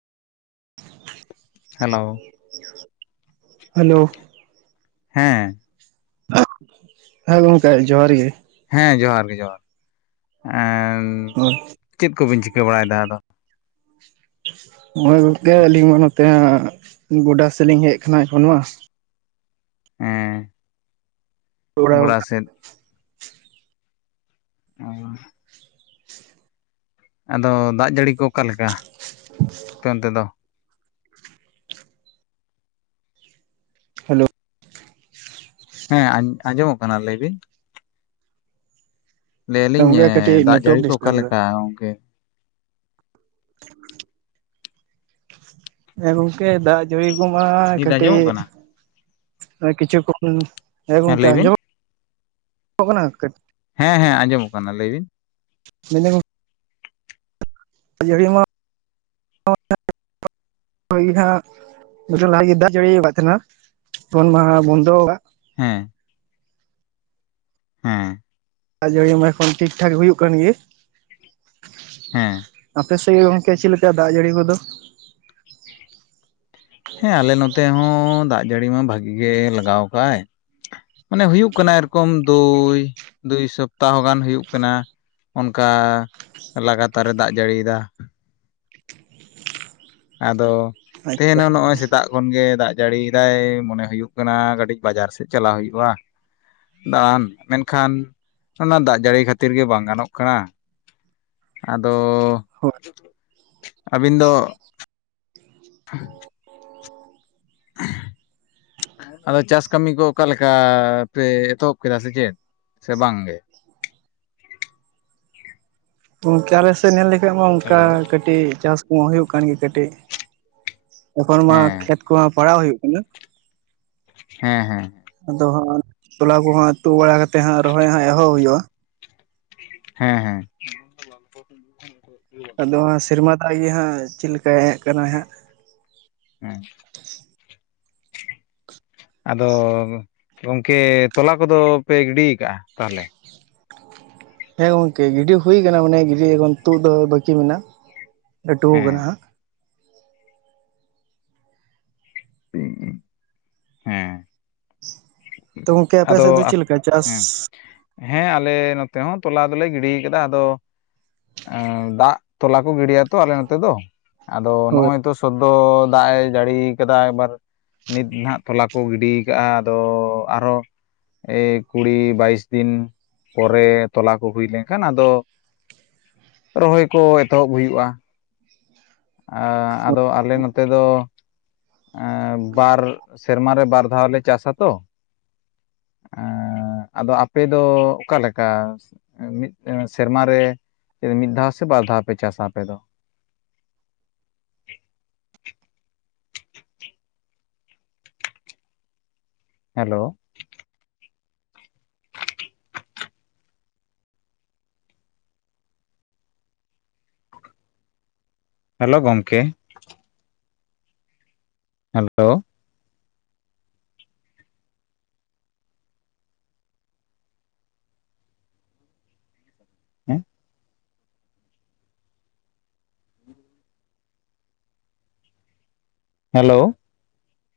Hello, hello ᱦᱮᱸ ᱦᱮᱸ ᱜᱚᱢᱠᱮ ᱡᱚᱦᱟᱨ ᱜᱮ ᱦᱮᱸ ᱡᱚᱦᱟᱨ ᱜᱮ ᱡᱚᱦᱟᱨ ᱮᱱ ᱦᱳᱭ ᱪᱮᱫ ᱠᱚᱵᱤᱱ ᱪᱤᱠᱟᱹ ᱵᱟᱲᱟᱭᱮᱫᱟ ᱟᱫᱚ? ᱱᱚᱜᱚᱭ ᱜᱚᱝᱠᱮ ᱟᱹᱞᱤᱧ ᱢᱟ ᱱᱚᱛᱮ ᱜᱚᱰᱟ ᱥᱮᱫ ᱞᱤᱧ ᱦᱮᱡ ᱟᱠᱟᱱᱟ ᱮᱠᱷᱚᱱ ᱢᱟ ᱦᱮᱸ ᱚᱲᱟᱜ ᱜᱚᱰᱟ ᱥᱮᱫ ᱚ ᱟᱫᱚ ᱫᱟᱜ ᱡᱟᱹᱲᱤ ᱠᱚ ᱚᱠᱟ ᱞᱮᱠᱟ ᱟᱯᱮ ᱚᱱᱛᱮ ᱫᱚ? ᱦᱮᱞᱳ ᱦᱮᱸ ᱟᱸᱡᱚᱢᱚᱜ ᱠᱟᱱᱟ ᱞᱟᱹᱭ ᱵᱤᱱ ᱞᱟᱹᱭ ᱟᱹᱞᱤᱧ ᱜᱚᱝᱠᱮ ᱠᱟᱹᱴᱤᱡ ᱫᱟᱜ ᱱᱮᱴᱣᱟᱨᱠ ᱡᱟᱹᱲᱤ ᱠᱚ ᱚᱠᱟ ᱰᱤᱥᱴᱟᱵ ᱫᱟ ᱞᱮᱠᱟ ᱜᱚᱝᱠᱮ ᱪᱮᱫ ᱦᱚᱸ ᱵᱟᱝ ᱟᱸᱡᱚᱢᱚᱜ ᱴᱷᱤᱠᱟᱹᱜ ᱠᱟᱱᱟ ᱦᱮᱸ ᱜᱚᱢᱠᱮ ᱫᱟᱜ ᱡᱟᱹᱲᱤ ᱠᱚᱢᱟ ᱱᱤᱛ ᱠᱟᱹᱴᱤᱡ ᱟᱸᱡᱚᱢᱚᱜ ᱠᱟᱱᱟ ᱠᱤᱪᱷᱩ ᱠᱚ ᱦᱮᱸ ᱜᱚᱢᱠᱮ ᱞᱟᱹᱭ ᱵᱤᱱ ᱟᱸᱡᱚᱢ ᱠᱟᱱᱟ ᱠᱟᱹᱴ- ᱦᱮᱸᱻᱦᱮᱸ ᱟᱸᱡᱚᱢᱚᱜ ᱠᱟᱱᱟ ᱞᱟᱹᱭ ᱵᱤᱱ ᱢᱮᱱ ᱡᱟᱹᱲᱤ ᱢᱟ ᱦᱟᱸᱜ ᱞᱟᱦᱟ ᱜᱮ ᱫᱟᱜ ᱡᱟᱹᱲᱤ ᱟᱠᱟᱫ ᱛᱟᱦᱮᱱᱟ ᱮᱠᱷᱚᱱ ᱢᱟ ᱵᱚᱱᱫᱚ ᱟᱠᱟᱫᱟ ᱦᱮᱸ ᱦᱮᱸ ᱫᱟᱜ ᱡᱟᱹᱲᱤ ᱢᱟ ᱮᱠᱷᱚᱱ ᱴᱷᱤᱠ- ᱴᱷᱟᱠ ᱦᱩᱭᱩᱜ ᱠᱟᱱ ᱜᱮ ᱦᱮᱸ ᱟᱯᱮ ᱥᱮᱫ ᱜᱮ ᱜᱚᱝᱠᱮ ᱪᱮᱫ ᱞᱮᱠᱟ ᱫᱟᱜ ᱡᱟᱹᱲᱤ ᱠᱚᱫᱚ? ᱦᱮᱸ ᱟᱞᱮ ᱱᱚᱛᱮ ᱦᱚᱸ ᱫᱟᱜ ᱡᱟᱹᱲᱤ ᱢᱟ ᱵᱷᱟᱹᱜᱤ ᱜᱮ ᱞᱟᱜᱟᱣ ᱟᱠᱟᱫᱟᱭ ᱢᱟᱱᱮ ᱦᱩᱭᱩᱜ ᱠᱟᱱᱟ ᱮᱭᱨᱚᱠᱚᱢ ᱫᱩᱭ-ᱫᱩᱭ ᱥᱚᱯᱛᱟᱦᱚ ᱜᱟᱱ ᱦᱩᱭᱩᱜ ᱠᱟᱱᱟ ᱚᱱᱠᱟ ᱞᱟᱜᱟᱛᱟᱨᱮ ᱫᱟᱜ ᱡᱟᱹᱲᱤᱭᱮᱫᱟ᱾ ᱟᱫᱚ ᱛᱮᱦᱮᱧ ᱟᱪᱪᱷᱟ ᱦᱚᱸ ᱱᱚᱜᱼᱚᱭ ᱥᱮᱛᱟᱜ ᱠᱷᱚᱱ ᱜᱮ ᱫᱟᱜ ᱡᱟᱹᱲᱤᱭ ᱫᱟᱭ ᱢᱚᱱᱮ ᱦᱩᱭᱩᱜ ᱠᱟᱱᱟ ᱠᱟᱹᱴᱤᱡ ᱵᱟᱡᱟᱨ ᱥᱮᱫ ᱪᱟᱞᱟᱣ ᱦᱩᱭᱩᱜᱼᱟ᱾ ᱫᱟᱬᱟᱱ ᱢᱮᱱᱠᱷᱟᱱ ᱚᱱᱟ ᱫᱟᱜ ᱡᱟᱹᱲᱤ ᱠᱷᱟᱹᱛᱤᱨ ᱜᱮ ᱵᱟᱝ ᱜᱟᱱᱚᱜ ᱠᱟᱱᱟ᱾ ᱟᱫᱚ, ᱦᱳᱭ ᱟᱹᱵᱤᱱ ᱫᱚ ᱦᱮᱸ ᱪᱮᱫ ᱦᱚᱸ ᱵᱟᱝ ᱟᱸᱡᱚᱢ ᱴᱷᱤᱠᱟᱹᱜ ᱠᱟᱱᱟ ᱟᱫᱚ ᱪᱟᱥ ᱠᱟᱹᱢᱤ ᱠᱚ ᱚᱠᱟ ᱞᱮᱠᱟ ᱯᱮ ᱮᱛᱚᱦᱚᱵ ᱠᱮᱫᱟ ᱥᱮ ᱪᱮᱫ ᱥᱮ ᱵᱟᱝ ᱜᱮ ᱜᱚᱝᱠᱮ ᱟᱞᱮ ᱥᱮᱫ ᱧᱮᱞ ᱞᱮᱠᱷᱟᱡ ᱢᱟ ᱚᱱᱠᱟ ᱦᱮᱞᱳ ᱠᱟᱹᱴᱤᱡ ᱪᱟᱥ ᱠᱚᱢᱟ ᱦᱩᱭᱩᱜ ᱠᱟᱱ ᱜᱮ ᱠᱟᱹᱴᱤᱡ ᱮᱠᱷᱚᱱ ᱢᱟ ᱦᱮᱸ ᱠᱷᱮᱛ ᱠᱚᱢᱟ ᱯᱟᱲᱟᱣ ᱦᱩᱭᱩᱜ ᱠᱟᱱᱟ᱾ ᱦᱮᱸᱻᱦᱮᱸ ᱟᱫᱚ ᱦᱟᱸᱜ ᱛᱚᱞᱟ ᱠᱚᱦᱟᱸᱜ ᱛᱩᱫ ᱵᱟᱲᱟ ᱠᱟᱛᱮ ᱦᱟᱸᱜ ᱨᱚᱦᱚᱭ ᱦᱟᱸᱜ ᱮᱦᱚᱵ ᱦᱩᱭᱩᱜᱼᱟ᱾ ᱦᱮᱸᱻᱦᱮᱸ ᱪᱮᱫ ᱦᱚᱸ ᱵᱟᱝ ᱟᱸᱡᱚᱢᱚᱜ ᱠᱟᱱᱟ ᱟᱫᱚ ᱥᱮᱨᱢᱟ ᱫᱟᱜ ᱜᱮ ᱦᱟᱸᱜ ᱪᱮᱫ ᱞᱮᱠᱟᱭ ᱦᱮᱡ ᱠᱟᱱᱟᱭ ᱦᱟᱸᱜ᱾ ᱩᱸ᱾ ᱟᱫᱚ ᱜᱚᱝᱠᱮ ᱛᱚᱞᱟ ᱠᱚᱫᱚ ᱯᱮ ᱜᱤᱰᱤ ᱠᱟᱜᱼᱟ ᱛᱟᱦᱚᱞᱮ? ᱦᱮᱸ ᱜᱚᱝᱠᱮ ᱜᱤᱰᱤ ᱦᱩᱭ ᱠᱟᱱᱟ ᱢᱟᱱᱮ ᱜᱤᱰᱤ ᱛᱩᱫ ᱫᱚ ᱵᱟᱹᱠᱤ ᱢᱮᱱᱟᱜᱼᱟ ᱞᱟᱹᱴᱩ ᱦᱮᱸ ᱠᱟᱱᱟ ᱦᱟᱸᱜ᱾ [inaudible] ᱦᱮᱸ ᱛᱚ ᱜᱚᱝᱠᱮ ᱟᱯᱮ ᱟᱫᱚ ᱥᱮᱫ ᱫᱚ ᱪᱮᱫ ᱞᱮᱠᱟ ᱪᱟᱥ? ᱦᱮᱸ ᱦᱮᱸ ᱟᱞᱮ ᱱᱚᱛᱮ ᱦᱚᱸ ᱛᱚᱞᱟ ᱫᱚᱞᱮ ᱜᱤᱰᱤ ᱠᱟᱫᱟ ᱟᱫᱚ ᱚ ᱫᱟᱜ ᱛᱚᱞᱟ ᱠᱚ ᱜᱤᱲᱤᱭᱟᱛᱚ ᱟᱞᱮ ᱱᱚᱛᱮ ᱫᱚ᱾ ᱟᱫᱚ ᱦᱳᱭ ᱱᱚᱜᱼᱚᱭ ᱛᱚ ᱥᱚᱫᱫᱚ ᱫᱟᱜᱼᱮ ᱡᱟᱹᱲᱤ ᱠᱟᱫᱟ ᱮᱵᱟᱨ ᱱᱤᱛ ᱱᱟᱦᱟᱸᱜ ᱛᱚᱞᱟ ᱠᱚ ᱜᱤᱰᱤ ᱠᱟᱜᱼᱟ ᱟᱫᱚ ᱟᱨᱦᱚ ᱮᱭ ᱠᱩᱲᱤ ᱵᱟᱭᱤᱥ ᱫᱤᱱ ᱯᱚᱨᱮ ᱛᱚᱞᱟ ᱠᱚ ᱦᱩᱭ ᱞᱮᱱᱠᱷᱟᱱ ᱟᱫᱚ ᱨᱚᱦᱚᱭ ᱠᱚ ᱮᱛᱚᱦᱚᱵ ᱦᱩᱭᱩᱜᱼᱟ᱾ ᱟᱹ ᱟᱫᱚ ᱟᱞᱮ ᱱᱚᱛᱮ ᱫᱚ ᱮᱸ ᱵᱟᱨ ᱥᱮᱨᱢᱟ ᱨᱮ ᱵᱟᱨ ᱫᱷᱟᱣᱞᱮ ᱪᱟᱥ ᱟᱛᱚ᱾ ᱮᱸᱻ ᱟᱫᱚ ᱟᱯᱮ ᱫᱚ ᱚᱠᱟ ᱞᱮᱠᱟ? ᱮᱸ ᱢᱤᱫ ᱥᱮᱨᱢᱟ ᱨᱮ ᱢᱤᱫ ᱫᱷᱟᱣ ᱥᱮ ᱵᱟᱨ ᱫᱷᱟᱣ ᱯᱮ ᱪᱟᱥᱟ ᱟᱯᱮ ᱫᱚ? ᱦᱮᱞᱳ᱾ ᱦᱮᱞᱳ ᱜᱚᱢᱠᱮ᱾ ᱦᱮᱞᱳ᱾ ᱦᱮᱸ? ᱦᱮᱞᱳ᱾